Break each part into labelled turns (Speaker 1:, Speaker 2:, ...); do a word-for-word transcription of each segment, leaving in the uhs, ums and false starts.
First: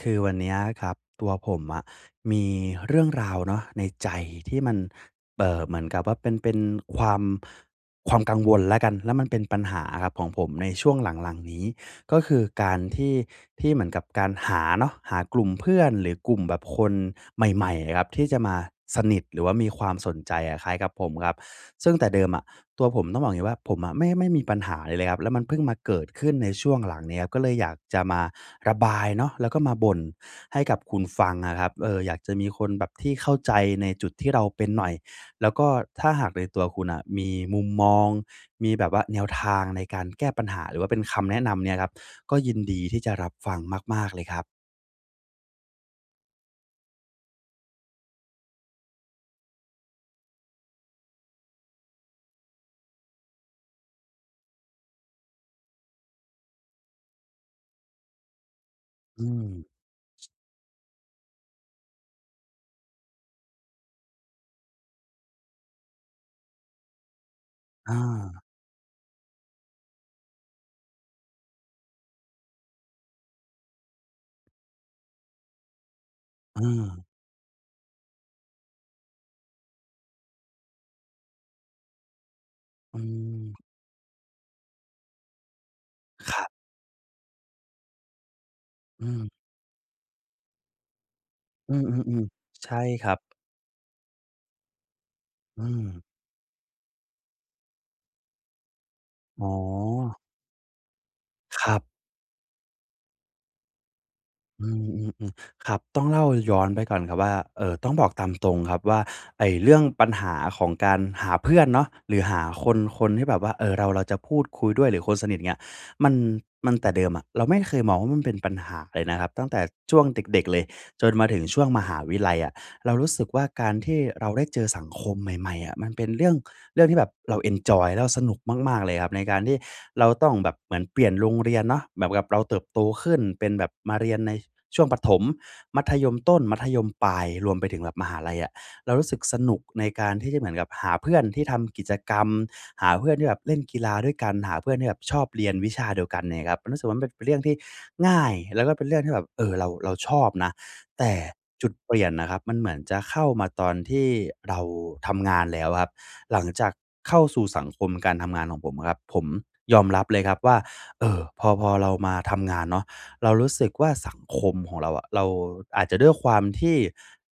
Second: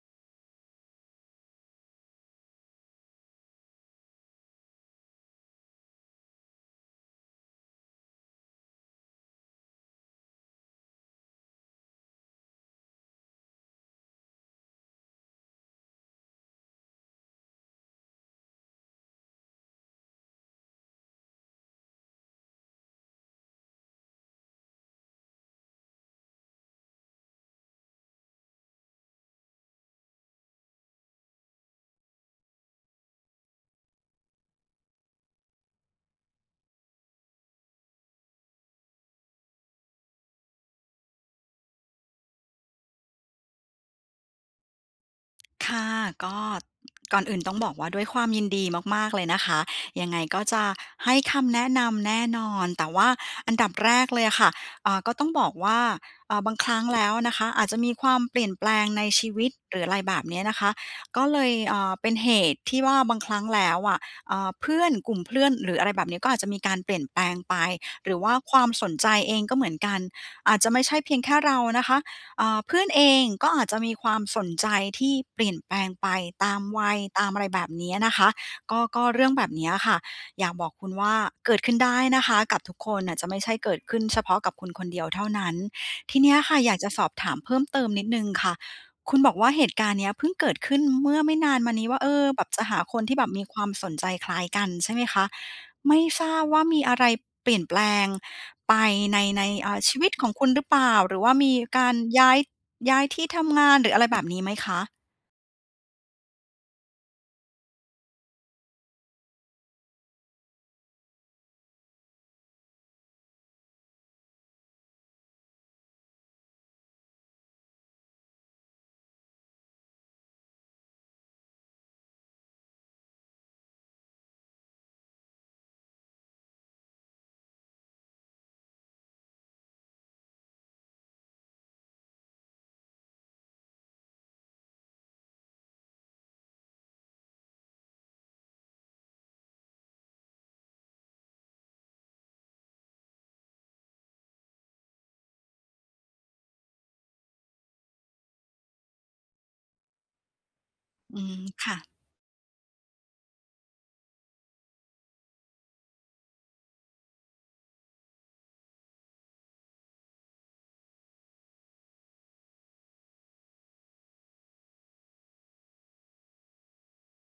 Speaker 1: คือวันเนี้ยอะครับ ตัวผมอะมีเรื่องราวเนาะ ในใจที่มัน เอ่อ เหมือนกับว่าเป็น เป็นความ ความกังวลแล้วกัน แล้วมันเป็นปัญหาอะครับของผม ในช่วงหลัง ๆ นี้ ก็คือการ ที่ ที่เหมือนกับการหาเนาะ หากลุ่มเพื่อน หรือกลุ่มแบบคนใหม่ ๆ อะครับ ที่จะมาสนิท หรือว่ามีความสนใจอะคล้ายกับผมครับ ซึ่งแต่เดิมอะตัวผม ต้องบอกอย่างนี้ว่า ผมอะ ไม่ ไม่มีปัญหาอะไรเลยครับ แล้วมันเพิ่งมาเกิดขึ้นในช่วงหลังเนี้ย ก็เลยอยากจะมาระบายเนาะ แล้วก็มาบ่นให้กับคุณฟังอะครับ เออ อยากจะมีคนแบบที่เข้าใจในจุดที่เราเป็นหน่อย แล้วก็ถ้าหากในตัวคุณอะมีมุมมอง มีแบบว่าแนวทางในการแก้ปัญหา หรือว่าเป็นคำแนะนำเนี่ยครับ ก็ยินดีที่จะรับฟังมาก ๆ เลยครับ
Speaker 2: ค่ะ ก็ ก่อนอื่นต้องบอกว่าด้วยความยินดีมาก ๆ เลยนะคะ ยังไงก็จะให้คำแนะนำแน่นอน แต่ว่าอันดับแรกเลยอะค่ะ อ่า ก็ต้องบอกว่า อา บางครั้งแล้วนะคะ อาจจะมีความเปลี่ยนแปลงใน
Speaker 1: อ
Speaker 2: ช
Speaker 1: ื
Speaker 2: ีว
Speaker 1: ม
Speaker 2: ิต หรืออะไรแบบเนี้ยนะคะ ก็เลย เอ่อ เป็นเหตุที่ว่าบางครั้งแล้วอะ เอ่อ เพื่อน กลุ่มเพื่อน หรืออะไรแบบนี้ ก็อาจจะมีการเปลี่ยนแปลงไป
Speaker 1: อ
Speaker 2: หรือว่า
Speaker 1: า
Speaker 2: ความสนใจเองก็เหมือนกัน อาจจะไม่ใช่เพียงแค่เรานะคะ อ่า เพื่อนเองก็อาจจะมีความสนใจที่เปลี่ยนแปลงไปตา
Speaker 1: เ
Speaker 2: มวัย
Speaker 1: ออ
Speaker 2: ตามอะไรแบบเนี้ยนะคะ ก็ ก็เรื่องแบบเนี้ยอะค่ะ อยากบอกคุณว่า เกิดขึ้นได้นะคะกับทุกค
Speaker 1: อื
Speaker 2: นอะ จะไม่ใช่
Speaker 1: ม
Speaker 2: เกิดขึ้นเฉพาะกับคุณคนเดียวเท่านั้น ทีเนี้
Speaker 1: ค
Speaker 2: ย
Speaker 1: ร
Speaker 2: อ
Speaker 1: ั
Speaker 2: ะ
Speaker 1: บ
Speaker 2: ค่ะ อยากจะสอบถามเพิ่มเติมนิดหนึ่งค่ะ
Speaker 1: อื
Speaker 2: คุณบ
Speaker 1: ม
Speaker 2: อกว่าเหตุการณ์เนี้ยพึ่งเกิดขึ้นเมื่อไม่นานม
Speaker 1: อื
Speaker 2: านี้ว่า เอ
Speaker 1: ม
Speaker 2: อ แบ
Speaker 1: ๆ
Speaker 2: บจะ
Speaker 1: ๆ ใช
Speaker 2: ห
Speaker 1: ่
Speaker 2: าคน
Speaker 1: คร
Speaker 2: ท
Speaker 1: ั
Speaker 2: ี่
Speaker 1: บ
Speaker 2: แบบมีความสนใจคล้ายกัน ใช่ไหมคะ
Speaker 1: อื
Speaker 2: ไม่
Speaker 1: ม
Speaker 2: ทราบว่ามีอะไรเปลี่ยนแปลงไปใน ใ
Speaker 1: อ
Speaker 2: น
Speaker 1: ๋
Speaker 2: อา ชีวิต
Speaker 1: อ
Speaker 2: ของคุณหรือเปล่า? หรือว่ามี
Speaker 1: ครั
Speaker 2: ก
Speaker 1: บ
Speaker 2: ารย้าย ย้ายที่ทำงาน หรืออะไรแบบนี้ไหม
Speaker 1: อื
Speaker 2: คะ?
Speaker 1: ม ๆ ๆ ครับ ต้องเล่าย้อนไปก่อนครับว่า เอ่อ ต้องบอกตามตรงครับว่า ไอ้เรื่องปัญหาของการหาเพื่อนเนาะ หรือหา คน คนที่แบบว่า เออ เรา เราจะพูดคุยด้วย หรือคนสนิท เงี้ย มัน มัน แต่เดิมอะเราไม่เคยมองว่า มันเป็นปัญหาเลยนะครับ ตั้งแต่ช่วงเด็ก ๆ เลย จนมาถึงช่วงมหาวิทยาลัยอะ เรารู้สึกว่า การที่เราได้เจอสังคมใหม่ ๆ อะ มันเป็น เรื่อง เรื่องที่แบบเราเอนจอย แล้วเราสนุกมาก ๆ เลยครับ ในการที่เราต้องแบบเหมือนเปลี่ยนโรงเรียนเนาะ แบบ แบบเราเติบโตขึ้น เป็นแบบมาเรียนใน ช ช่วงประถม มัธยมต้น มัธยมปลาย รวมไปถึงแบบมหาลัยอะ เรารู้สึกสนุกในการที่จะเหมือนกับหาเพื่อนที่ทำกิจกรรม หาเพื่อนที่แบบเล่นกีฬาด้วยกัน หาเพื่อนที่แบบชอบเรียนวิชาเดียวกันเนี่ยครับ มันรู้สึกว่ามันเป็นเรื่องที่ง่าย แล้วก็เป็นเรื่องที่แบบ เออ เรา เราชอบนะ แต่
Speaker 2: อืม
Speaker 1: จ
Speaker 2: ค
Speaker 1: ุด
Speaker 2: ่ะ
Speaker 1: เปลี่ยนน่ะครับ มันเหมือนจะเข้ามาตอนที่เราทำงานแล้วครับ หลังจากเข้าสู่สังคมการทำงานของผมครับ ผมยอมรับเลยครับว่า เออ พอ พอเรามาทำงานเนาะ เรารู้สึกว่าสังคมของเราอะ เรา อาจจะด้วยความที่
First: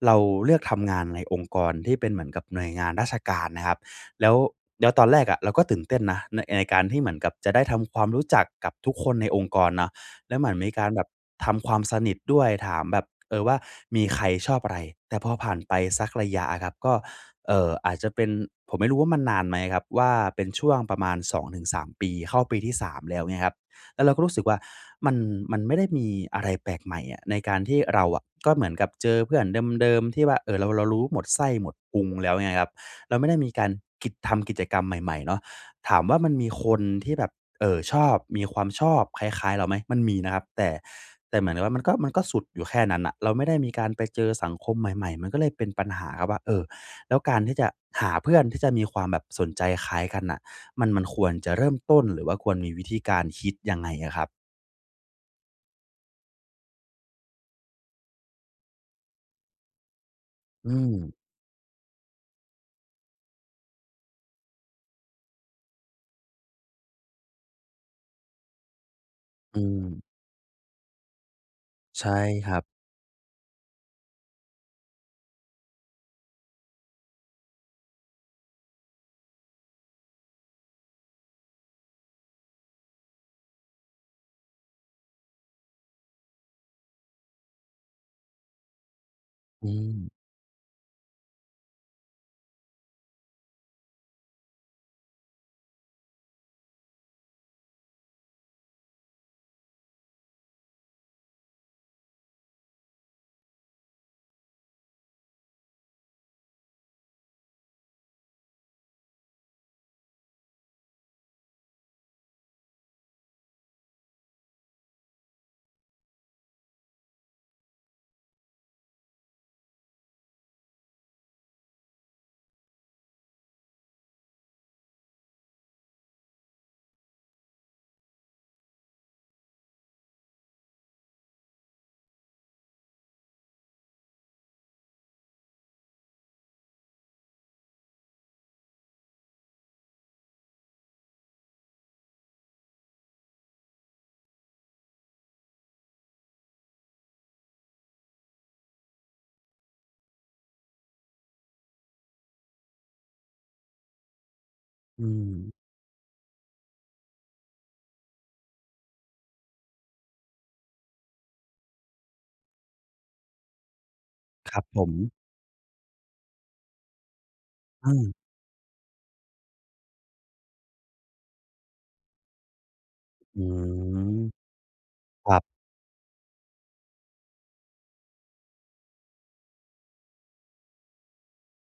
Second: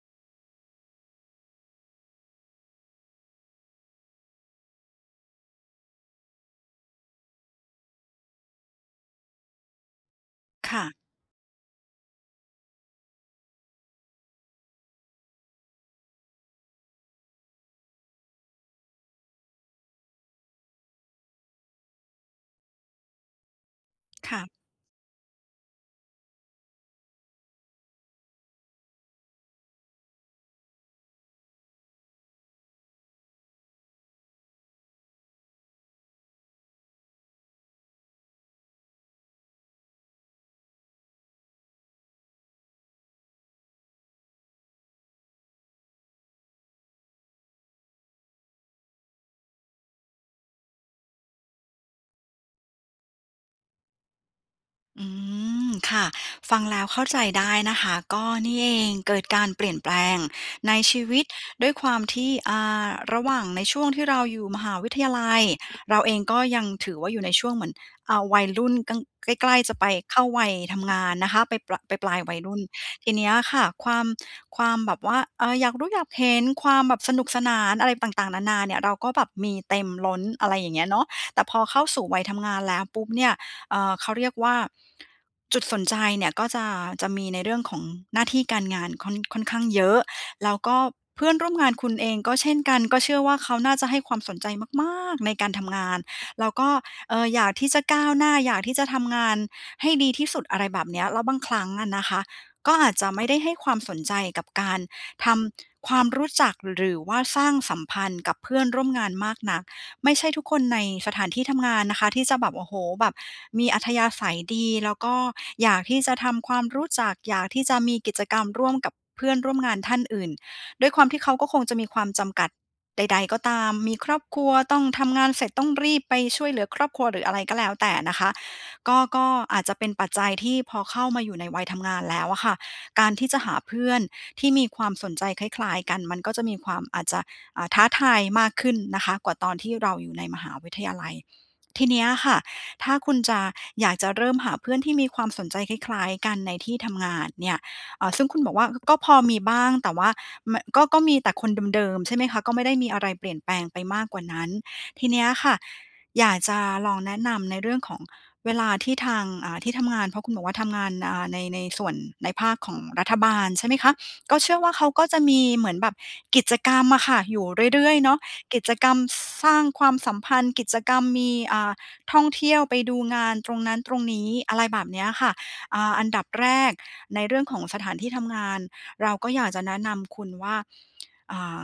Speaker 1: เราเลือกทำงานในองค์กรที่เป็นเหมือนกับหน่วยงานราชการนะครับ แล้ว แล้วตอนแรกอะเราก็ตื่นเต้นนะ น ในการที่เหมือนกับจะได้ทำความรู้จักกับทุกคนในองค์กรเนาะ แล้วเหมือนมี
Speaker 2: ค
Speaker 1: ก
Speaker 2: ่
Speaker 1: า
Speaker 2: ะ
Speaker 1: รแบบทำความสนิทด้วย ถามแบบ เออ ว่ามีใครชอบอะไร? แต่พอผ่านไปสักระยะอะครับ ก็ เอ่อ อาจจะเป็น ผมไม่รู้ว่ามันนานไหมครับว่า เป็นช่วงประมาณ สองถึงสาม ปี เข้าปีที่ สาม แล้ว เงี้ยครับ แล้วเราก็รู
Speaker 2: ค
Speaker 1: ้ส
Speaker 2: ่
Speaker 1: ึก
Speaker 2: ะ
Speaker 1: ว่า มัน มันไม่ได้มีอะไรแปลกใหม่อะ ในการที่เราอะ ก็เหมือนกับเจอเพื่อนเดิม ๆ ที่ว่า เอ่อ เรา เรารู้หมดไส้หมดพุงแล้วไงครับ เราไม่ได้มีการกิจ ทำกิจกรรมใหม่ ๆ เนาะ ถามว่ามันมีคนที่แบบ เอ่อ ชอบ มีความชอบคล้าย ๆ เราไหม? มันมีนะครับ แต่ แต่เหมือนกับว่า มันก็ มันก็สุดอยู่แค่นั้นน่ะ เราไม่ได้มีการไปเจอสังคมใหม่ ๆ มันก็เลยเป็นปัญหาครับว่า เออ แล้วการที่จะหาเพื่อนที่จะมีความแบบสนใจคล้ายกันน่ะ มัน มันควรจะเริ่มต้น หรือว่าควรมีวิธีการคิดยังไงอะครับ?
Speaker 2: อืม ค่ะ ฟังแล้วเข้าใจได้นะคะ ก็นี่เอง เกิดการเปลี่ยนแปลง
Speaker 1: อื
Speaker 2: ในชี
Speaker 1: ม
Speaker 2: วิต ด้วยความที่ อ่า ระหว่างในช่วงที่เราอยู่มหาวิทยาลัย เราเองก็ยังถือว่าอยู่ในช่วงเหมือน อ่า วัยรุ่นกลาง ใกล
Speaker 1: อ
Speaker 2: ้
Speaker 1: ื
Speaker 2: ๆ จะไป
Speaker 1: ม
Speaker 2: เข้าวัยทำงานนะคะ ไปปลา
Speaker 1: ใช
Speaker 2: ป
Speaker 1: ่
Speaker 2: ลาย ๆ วัย
Speaker 1: ค
Speaker 2: ร
Speaker 1: ร
Speaker 2: ุ่
Speaker 1: ั
Speaker 2: น
Speaker 1: บ
Speaker 2: ทีเนี้ยค่ะ ความ ความแบบว่า เอ่อ อยากรู้อยากเห็น ความแบบสนุกสนานอะไรต่าง ๆ นานา เนี่ย เราก็แบบมีเต็มล้น อะไรอย่างเงี้ยเนาะ แต่พอเข้าสู่วัยทำงานแล้วปุ๊บเนี่ย เอ่อ เขาเรียกว่า จุดสนใจเนี่ยก็จะ จะมีในเรื่องของหน้าที่การงานค่อน ค่อนข้า
Speaker 1: อ
Speaker 2: ง
Speaker 1: ื
Speaker 2: เยอะ
Speaker 1: ม
Speaker 2: แล้วก็เพื่อนร่วมงานคุณเองก็เช่นกัน ก็เชื่อว่าเขาน่าจะให้ความสนใจมากม้ากในการทำงาน แล้วก็ เอ่อ อยากที่จะก้าวหน้า อยากที่จะทำงานให้ดีที่สุด อะไรแบบเนี้ย แล้วบางครั้งอะนะคะ ก็อาจจะไม่ได้ให้ความสนใจกับ การทำความรู้จัก หรือว่าสร้างสัมพันธ์กับเพื่อนร่วมงานมากนัก ไม่ใช่ทุกคนในสถานที่ทำงานนะคะ ที่จะแบบ โอ้โฮ แบบมีอัธยาศัยดี แล้วก็อยากที่จะทำความรู้จัก อยากที่จะมีกิจกรรมร่วมกับเพื่อนร่วมงานท่านอื่น ด้วยความที่เขาก็คงจะมีความจำกัดใด ๆ ก็ตาม มีครอบครัว ต้องทำงานเสร็จ ต้องรีบไปช่วยเหลือครอบครัว หรืออะไรก็แล้วแต่นะคะ ก็ ก็อาจจะเป็นปัจจัยที่พอเข้ามาอยู่ในวัยทำงานแล้วอะค่ะ การที่จะหาเพื่อนที่มีความสนใจคล้าย ๆ กัน มันก็จะมีความ อาจจะ อ่า ท้าทายมากขึ้นนะคะ กว่าตอนที่เราอยู่ในมหาวิทยาลัย ทีเนี้ยค่ะ ถ้าคุณจะ อยากจะเริ่มหาเพื่อนที่มีความสนใจคล้าย ๆ กันในที่ทำงานเนี่ย เอ่อ ซึ่งคุณบอกว่าก็พอมีบ้าง แต่ว่าไม่ ก็ ก็มีแต่คนเดิม ๆ ใช่ไหมคะ ก็ไม่ได้มีอะไรเปลี่ยนแปลงไปมากกว่านั้น
Speaker 1: อ
Speaker 2: ท
Speaker 1: ื
Speaker 2: ีเนี้ยค
Speaker 1: ม
Speaker 2: ่ะ อยากจะลองแนะนำในเรื่องของเวลาที่ทาง อ่า ที่ทำงาน เพราะคุณบอกว่าทำงาน อ่า ใน ในส่วน ในภาคของรัฐบาล ใช่ไหมคะ ก็เช
Speaker 1: ค
Speaker 2: ื่
Speaker 1: ร
Speaker 2: อ
Speaker 1: ับ
Speaker 2: ว่า
Speaker 1: ผ
Speaker 2: เขาก็
Speaker 1: ม
Speaker 2: จะมีเหมือนแบบกิจกรรมอะค่ะอยู่เรื
Speaker 1: อ
Speaker 2: ่
Speaker 1: ื
Speaker 2: อย ๆ เ
Speaker 1: ม
Speaker 2: นาะ กิจกรรม ส สร้างความสัมพันธ์ กิจกรรมมี อ่า ท่องเที่ยวไปดูงาน
Speaker 1: อื
Speaker 2: ตรงนั้นตรงน
Speaker 1: ม
Speaker 2: ี้ อะไรแบบเนี้ยค
Speaker 1: ค
Speaker 2: ่ะ
Speaker 1: รับ
Speaker 2: อ่า อันดับแรกในเรื่องของสถานที่ทำงาน เราก็อยากจะแนะนำคุณว่า อ่า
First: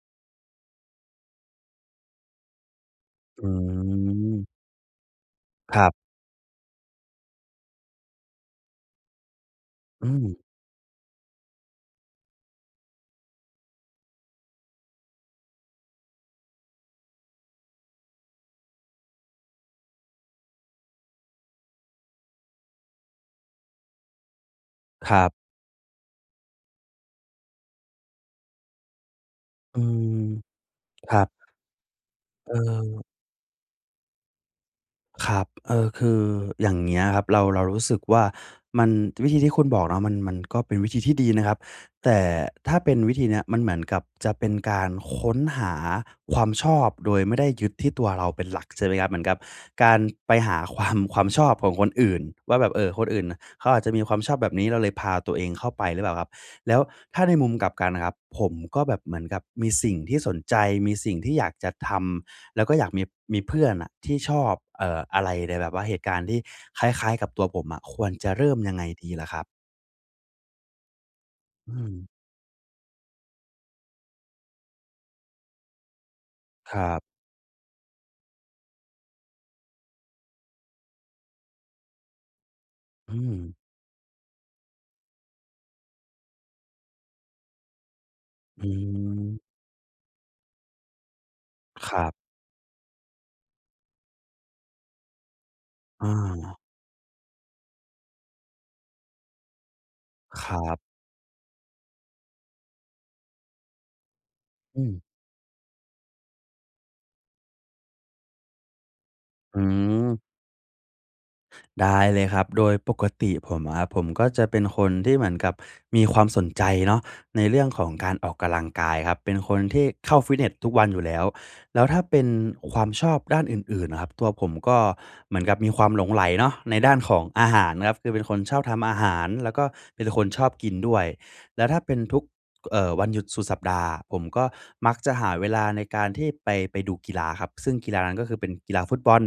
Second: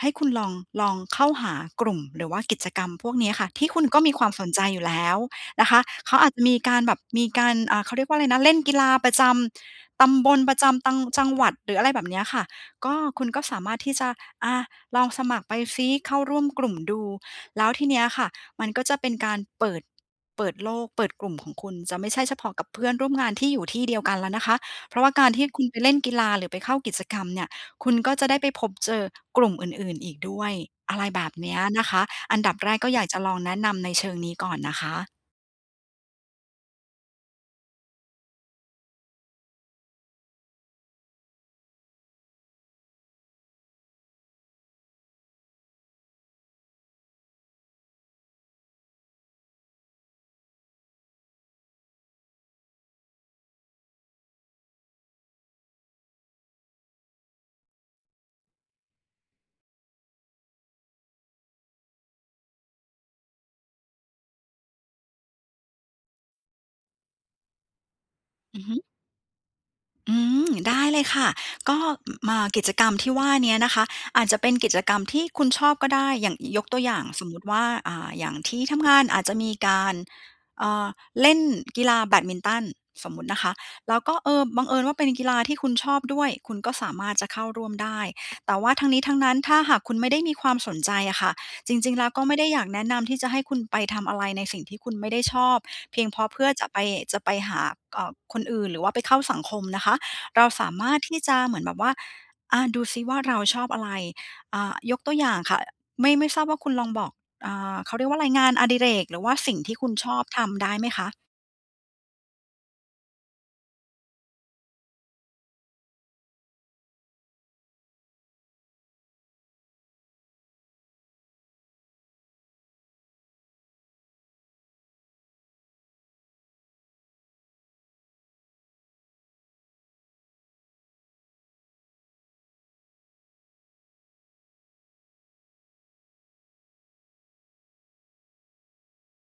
Speaker 2: ให้คุณลอง ลองเข้าหากลุ่ม หรือว่ากิจกรรมพวกนี้
Speaker 1: อ
Speaker 2: ค่ะ ที่คุณก็มีความส
Speaker 1: ืม
Speaker 2: นใจอยู่แล้วนะค
Speaker 1: ค
Speaker 2: ะ
Speaker 1: รับ
Speaker 2: เขาอาจจะมีการแบบ มีการ อ่า เขาเรียกว่าอะไรนะ เล่นกีฬาประจำ
Speaker 1: อ
Speaker 2: ต
Speaker 1: ื
Speaker 2: ำบ
Speaker 1: ม
Speaker 2: ล ประจำตัง จังหวัด หรืออะไรแบบเนี้ยค่ะ ก็คุณก็สามารถที่จะ อะ ลองสมัครไปสิ เข้าร่วมกลุ่มดู แล้วทีเนี้ยค่ะ มันก็จะเป็นการเปิด เปิดโลก เปิดกลุ่มของคุณ จะไม่ใช่เฉพาะกับเพื่อนร่วมงานที่อยู่ที่เดียวกันแล้วนะคะ เพราะว่
Speaker 1: ค
Speaker 2: า
Speaker 1: ร
Speaker 2: ก
Speaker 1: ั
Speaker 2: าร
Speaker 1: บ
Speaker 2: ที่คุณไปเล่นกีฬา หรือไปเข้ากิจกรรมเนี่ย คุณก็จะได้ไปพบเจอกลุ่มอ
Speaker 1: อื
Speaker 2: ื่น ๆ อ
Speaker 1: ม
Speaker 2: ีกด้วย อะไร
Speaker 1: คร
Speaker 2: แ
Speaker 1: ั
Speaker 2: บ
Speaker 1: บ
Speaker 2: บเนี้ยนะคะ อัน
Speaker 1: เ
Speaker 2: ด
Speaker 1: อ
Speaker 2: ับแรกก็อย
Speaker 1: อ
Speaker 2: ากจะลองแนะนำในเชิงนี้ก่อนนะคะ
Speaker 1: ครับ เอ่อ คืออย่างเงี้ยครับ เรา เรารู้สึกว่า มัน วิธีที่คุณบอกเนาะ มัน มันก็เป็นวิธีที่ดีนะครับ แต่ถ้าเป็นวิธีเนี้ย มันเหมือนกับจะเป็นการค้นหาความชอบ โดยไม่ได้ยึดที่ตัวเราเป็นหลัก ใช่ไหมครับ เหมือนกับการไปหา ความ ความชอบของคนอื่น ว่าแบบ เออ คนอื่นเขาอาจจะมีความชอบแบบนี้ เราเลยพาตัวเองเข้าไปหรือเปล่าครับ? แล้วถ้าในมุมกลับกันน่ะครับ ผมก็แบบเหมือนกับมีสิ่งที่สนใจ มีสิ่งที่อยากจะทำ แล้วก็อยากมี มีเพื่อนน่ะ ที่ชอบ เอ่อ อะไรในแบบว่าเหตุการณ์ที่คล้าย ๆ กับตัวผมอะ ควรจะเริ่
Speaker 2: อ
Speaker 1: ม
Speaker 2: ือ
Speaker 1: ย
Speaker 2: ฮ
Speaker 1: ัง
Speaker 2: ึ
Speaker 1: ไงดีล่ะครับ?
Speaker 2: อืม ได้เลยค่ะ
Speaker 1: อ
Speaker 2: ก
Speaker 1: ื
Speaker 2: ็ อ
Speaker 1: ม
Speaker 2: มา กิจกรรมที่ว่าเนี้ยนะคะ อาจจะเป็นกิจกรรมที่คุณชอบก็ได้ อย่าง ย ยกต
Speaker 1: ค
Speaker 2: ัว
Speaker 1: ร
Speaker 2: อย
Speaker 1: ั
Speaker 2: ่า
Speaker 1: บ
Speaker 2: ง สมมติว่า อ่า อย่างที่ทำงาน อาจจะมีการ เอ่อ เล่นกีฬาแบดมินตัน ส
Speaker 1: อื
Speaker 2: มมตินะคะ
Speaker 1: ม
Speaker 2: แล้วก็ เออ บังเอิญว่าเป็นกีฬาที่คุณชอบด้วย คุณก็สามารถจะเข้าร่วมได้ แต่
Speaker 1: อื
Speaker 2: ว่าทั้งนี้ทั้งนั้
Speaker 1: อ
Speaker 2: น ถ้าหากคุณไม่ได้มีความสนใจอะค่ะ จร
Speaker 1: ค
Speaker 2: ิง
Speaker 1: ร
Speaker 2: ๆ แล
Speaker 1: ั
Speaker 2: ้ว
Speaker 1: บ
Speaker 2: ก็ไม่ได้อยากแนะนำที่จะให้คุณไปทำอะไรในสิ่งที่คุณไม่ได้ชอบ เพี
Speaker 1: อ
Speaker 2: ยงเพราะเพื่อ
Speaker 1: า
Speaker 2: จะไป จะไปหา เอ่อ คนอื่น หรือว่าไปเข้าสังคมนะคะ เร
Speaker 1: ค
Speaker 2: า
Speaker 1: รั
Speaker 2: สา
Speaker 1: บ
Speaker 2: มารถที่จะเหมือนแบบว่า อ่า ดูซิว่าเราชอบอะไร อ่า
Speaker 1: อ
Speaker 2: ย
Speaker 1: ืม
Speaker 2: กตัวอย่างค่ะ อ ไม่ ไม่ทราบว่าคุณลองบอก อ่า เขาเรียกว่าอะไร งานอดิเรก หรือว่าสิ่
Speaker 1: อื
Speaker 2: ง
Speaker 1: อ
Speaker 2: ที่คุณชอบทำได้ไหมคะ?
Speaker 1: ได้เลยครับ โดยปกติผมอะครับ ผมก็จะเป็นคนที่เหมือนกับมีความสนใจเนาะ ในเรื่องของการออกกะลังกาย ครับ เป็นคนที่เข้าฟิตเนสทุกวันอยู่แล้ว แล้วถ้าเป็นความชอบด้านอื่น ๆ น่ะครับ ตัวผมก็เหมือนกับมีความหลงใหลเนาะในด้านของอาหารครับ คือเป็นคนชอบทำอาหาร แล้วก็เป็นคนชอบกินด้วย แล้วถ้าเป็นทุก ก เอ่อ วันหยุดสุดสัปดาห์ ผมก็มักจะหาเวลาในการที่ไป ไปดูกีฬาครับ ซึ่งกีฬานั้น ก็คือ เป็นกีฬาฟุตบอล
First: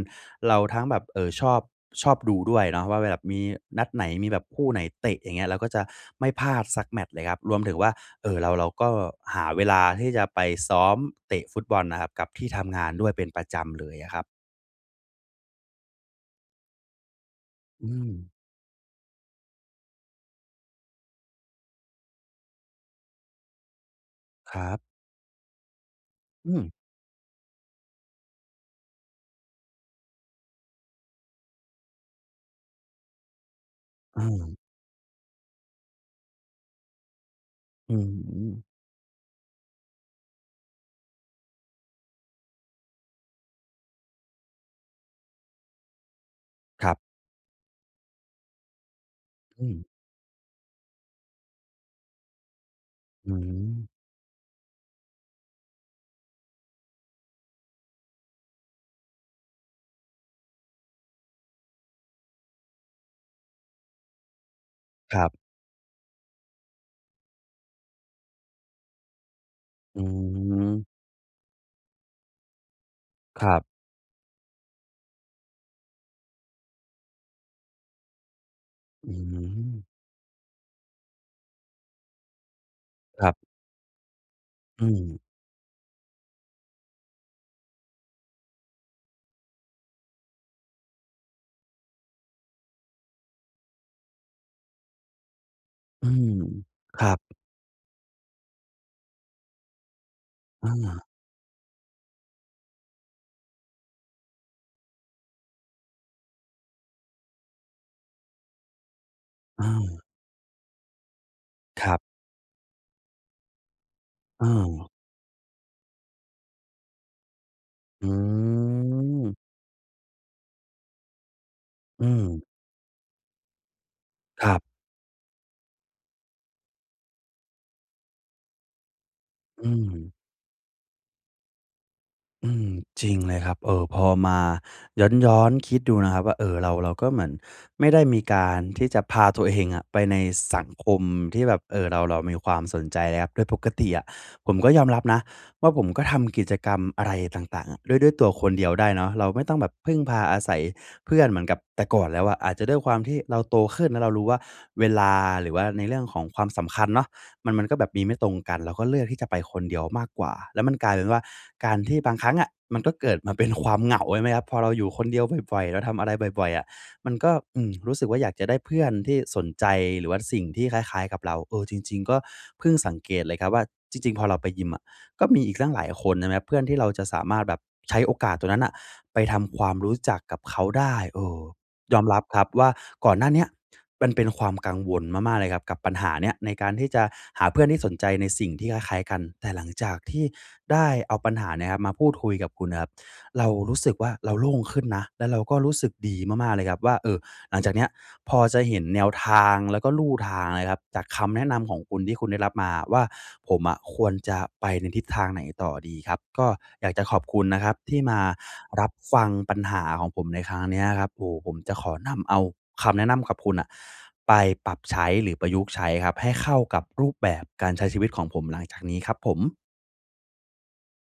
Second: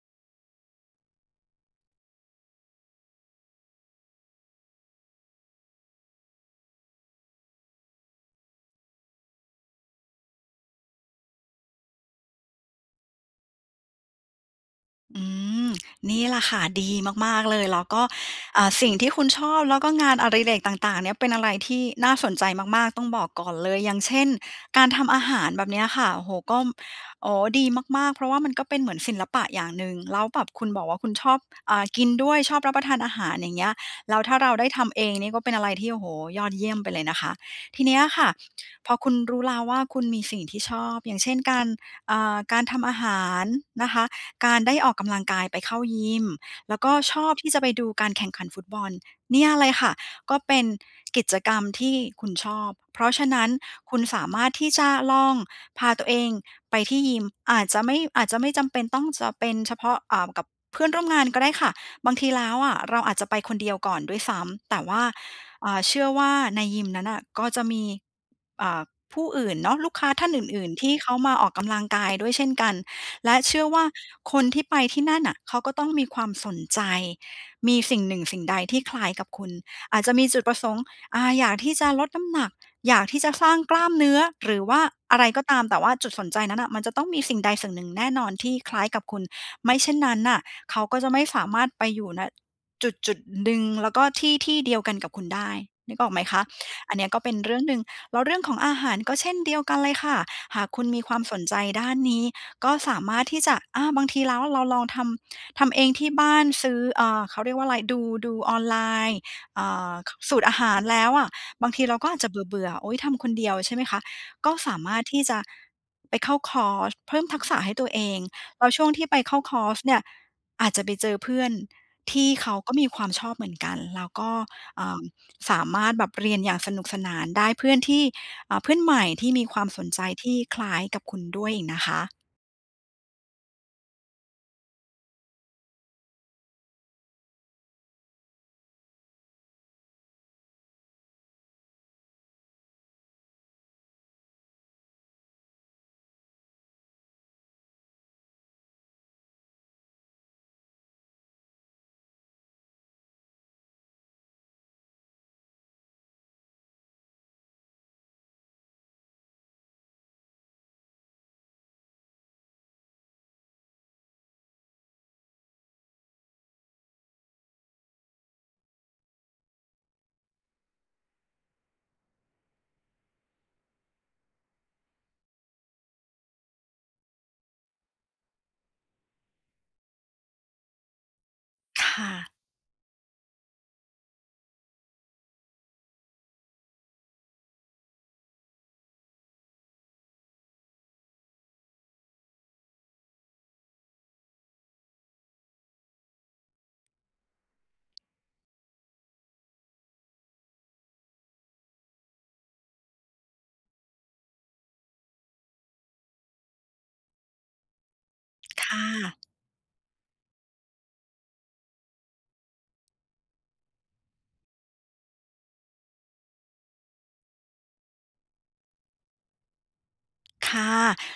Speaker 1: เราทั้งแบบ เอ่อ ชอบ ชอบดูด้วยเนาะว่า แบบมีนัดไหน มีแบบคู่ไหนเตะ อย่างเงี้ย เราก็จะไม่พลาดสักแมตช์เลยครับ รวมถึงว่า เอ่อ เรา เราก็หาเวลาที่จะไปซ้อมเตะฟุตบอลน่ะครับ กับที่ทำงานด้วยเป็นประจำเลยอะครับ
Speaker 2: อืม นี่แหละค่ะ ดีมาก ๆ เลย แล้
Speaker 1: อ
Speaker 2: ว
Speaker 1: ื
Speaker 2: ก็
Speaker 1: ม
Speaker 2: อ่า สิ่งที่คุณชอบ แล้วก็งานอดิเรกต่าง ๆ เนี่ย เป็นอะไรที่น่าสนใจมาก ๆ ต้องบอกก่อนเลย อย่างเช่น
Speaker 1: ครับ
Speaker 2: การทำอาหารแบบนี้อะค่ะ โอ้โฮ
Speaker 1: อ
Speaker 2: ก
Speaker 1: ื
Speaker 2: ็
Speaker 1: ม
Speaker 2: อ๋อ ดีมาก ๆ เพราะว่ามันก็เป็นเหมือนศิลปะอย่างหนึ่ง แล้วแบบคุณบอกว่าคุณชอบ อ่า กินด้วย ชอบรับประทานอาหาร อย่างเงี้ย แล
Speaker 1: อ
Speaker 2: ้
Speaker 1: ื
Speaker 2: วถ้าเรา
Speaker 1: ม
Speaker 2: ได้ทำเองนี่ก็เป็นอะไรที่ โอ้โฮ ยอดเยี่ยมไปเลยนะคะ ที
Speaker 1: อ
Speaker 2: น
Speaker 1: ื้
Speaker 2: ี้
Speaker 1: อ
Speaker 2: อะค่ะ
Speaker 1: ฮือ
Speaker 2: พอคุณรู้แล้วว่า คุณมีสิ่งที่ชอบ อย่างเช่น การ อา การทำอาหารนะคะ การได้ออกกำลังกาย ไปเข้ายิม แล้ว
Speaker 1: ค
Speaker 2: ก
Speaker 1: ร
Speaker 2: ็
Speaker 1: ับ
Speaker 2: ชอบที่จะไปดูการแข่งขันฟุตบอล เนี่ย
Speaker 1: อ
Speaker 2: เล
Speaker 1: ื
Speaker 2: ยค
Speaker 1: ม
Speaker 2: ่ะ ก็เป็นกิจกรรมที่คุณชอบ เพราะฉ
Speaker 1: อ
Speaker 2: ะ
Speaker 1: ื
Speaker 2: นั้น
Speaker 1: ม
Speaker 2: คุณสามารถที่จะลองพาตัวเองไปที่ยิม อาจจะไม่ อาจจะไม่จำเป็นต้องจะเป็นเฉพาะ อ่า กับเพื่อนร่วมงานก็ได้ค่ะ บางทีแล้วอะ เราอาจจะไปคนเดียวก่อนด้วยซ้ำ แต่ว่า
Speaker 1: ครับ
Speaker 2: อ่า เชื่อว่าในยิมนั้นน่ะก็จะมี อ่า ผู้อื่นเนาะ ลูก
Speaker 1: อื
Speaker 2: ค้าท่านอื่น ๆ ท
Speaker 1: ม
Speaker 2: ี่เขามาออกกำลังกายด้วยเช่นกัน และ
Speaker 1: คร
Speaker 2: เช
Speaker 1: ั
Speaker 2: ื
Speaker 1: บ
Speaker 2: ่อว่าคนที่ไปที่นั่นน่ะ เขาก็ต้องมีความสนใจ มีสิ่งหนึ่งสิ่งใดที่คล้า
Speaker 1: อ
Speaker 2: ย
Speaker 1: ื้
Speaker 2: ก
Speaker 1: อ
Speaker 2: ับ
Speaker 1: ฮ
Speaker 2: ค
Speaker 1: ื
Speaker 2: ุณ
Speaker 1: อ
Speaker 2: อาจจะมีจุดประสงค์ อา อยากที่จะลดน้ำหนัก อยากที่
Speaker 1: คร
Speaker 2: จ
Speaker 1: ั
Speaker 2: ะ
Speaker 1: บ
Speaker 2: สร้างกล้ามเนื้อ หรือว่า
Speaker 1: อื
Speaker 2: อ
Speaker 1: ม
Speaker 2: ะไรก็ตาม แต่ว่าจุดสนใจนั้นน่ะ มันจะต้องมีสิ่งใดสิ่งหนึ่งแน่นอนที่คล้ายกับคุณ ไม่เช่นนั้นน่ะ เขาก็จะไม่สามารถไปอยู่ ณ จุดจุดหนึ่งแล้วก็ที่ที่เดียวกันกับคุณได้ นึก
Speaker 1: อ
Speaker 2: อ
Speaker 1: ื
Speaker 2: อกไหม
Speaker 1: ม
Speaker 2: คะ? อั
Speaker 1: ค
Speaker 2: นเนี้
Speaker 1: รั
Speaker 2: ยก็
Speaker 1: บ
Speaker 2: เป็นเรื่องหนึ่ง แล้วเรื่องของอาหารก็เช่นเดียวกันเลยค่ะ หา
Speaker 1: อ
Speaker 2: กคุณ
Speaker 1: า
Speaker 2: มีความสนใจด้านนี้ ก็สามารถที่จะ อา บางทีแล้วเราลองทำ ทำเองที่บ้าน ซื้อ อา เขาเรียกว่าอะไร ดู ดูออนไลน์ อ
Speaker 1: อ
Speaker 2: ่
Speaker 1: า
Speaker 2: า สูตรอาหารแล้วอะ บางที
Speaker 1: คร
Speaker 2: เร
Speaker 1: ั
Speaker 2: า
Speaker 1: บ
Speaker 2: ก็อาจจะเบื่อ ๆ โอ๊ย ทำคนเดียว ใช่ไหมคะ
Speaker 1: อ
Speaker 2: ก็สา
Speaker 1: า
Speaker 2: มารถที่จะไปเข้าคอร์สเพิ่มทักษะให้ตัวเอ
Speaker 1: อื
Speaker 2: ง แล้วช่วงที่ไป
Speaker 1: ม
Speaker 2: เข้าคอร์สเนี่ย อาจจะไปเจอเพื่อน
Speaker 1: อื
Speaker 2: ที่
Speaker 1: ม
Speaker 2: เขาก็มีความชอบเหมือนกัน แล้วก็
Speaker 1: ครับ
Speaker 2: เอ่อ สามารถแบบเรียนอย่างสนุกสนาน ได้เพื่อนที่ อา เพื่อนใหม่ที่มีคว
Speaker 1: อ
Speaker 2: าม
Speaker 1: ื
Speaker 2: สนใจ
Speaker 1: ม
Speaker 2: ที่คล้ายกับคุณด้วยอีกนะคะ
Speaker 1: อืม จริงเลยครับ เออ พอมาย้อน ๆ คิดดูนะครับว่า เออ เรา เราก็เหมือนไม่ได้มีการที่จะพาตัวเองอะไปในสังคมที่แบบ เออ เรา เรามีความสนใจเลยครับ โดยปกติอะ ผมก็ยอมรับนะว่าผมก็ทำกิจกรรมอะไรต่าง ๆ อะ ด้วย ด้วยตัวคนเดียวได้เนาะ เราไม่ต้องแบบพึ่งพาอาศัยเพื่อน เหมือนกับแต่ก่อนแล้วอะ อาจจะด้วยความที่เราโตขึ้น แล้วเรารู้ว่าเวลาหรือว่าในเรื่องของความสำคัญเนาะ มัน มันก็แบบมีไม่ตรงกัน เราก็เลือกที่จะไปคนเดียวมากกว่า แล้วมันกลายเป็นว่า การที่บางครั้งอะ มันก็เกิดมาเป็นความเหงา ใช่ไหมครับ พอเราอยู่คนเดียวบ่อย ๆ เราทำอะไรบ่อย ๆ อะ มันก็ อืม รู้สึกว่าอยากจะได้เพื่อนที่สนใจ หรือว่าสิ่งที่คล้าย ๆ กับเรา เออ จริง ๆ ก็เพิ่งสังเกตเลยครับว่า จริง ๆ พอเราไปยิมอะ ก็มีอีกตั้งหลายคน ใช่ไหมครับ เพื่อนที่เราจะสามารถแบบใช้โอกาสตรงนั้นน่ะไปทำความรู้จักกับเขาได้ เออ
Speaker 2: ค
Speaker 1: ยอม
Speaker 2: ่
Speaker 1: รับ
Speaker 2: ะ
Speaker 1: ครับว่า ก่อนหน้าเนี้ยมันเป็นความกังวลมาก ๆ เลยครับ กับปัญหาเนี้ย การที่จะหาเพื่อนที่สนใจในสิ่งที่คล้าย ๆ กัน แต่หลังจากที่ได้เอาปัญหาเนี่ยนะครับ มาพูดคุยกับคุณนะครับ เรารู้สึกว่า เราโล่งขึ้นนะ แล้วเราก็รู้สึกดีมาก ๆ เลยครับว่า เออ หลังจากเนี้ยพอจะเห็นแนวทางแล้วก็ลู่ทางนะครับ จากคำแนะนำของคุณที่คุณได้รับมาว่า ผมอะควรจะไปในทิศทางไหนต่อดีครับ ก็อยากจะขอบคุณนะครับ ที่มา
Speaker 2: ค่
Speaker 1: รับฟ
Speaker 2: ะ
Speaker 1: ังปัญหาของผมในครั้งเนี้ยครับ โอ้ ผมจะขอนำเอาคำแนะนำกับคุณอะ ไปปรับใช้หรือประยุกต์ใช้ครับ ให้เข้ากับรูปแบบการใช้ชีวิตของผมหลังจากนี้ครับผม
Speaker 2: ค่ะ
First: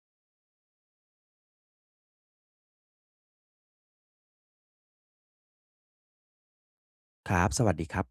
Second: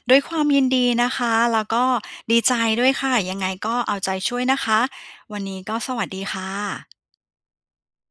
Speaker 2: ด้วยความยินดีนะคะ แล้วก็ดีใจด้วยค่ะ ยังไงก็เอาใจช่วยนะคะ วันนี้ก็สวัสดีค่ะ
Speaker 1: ครับ สวัสดีครับ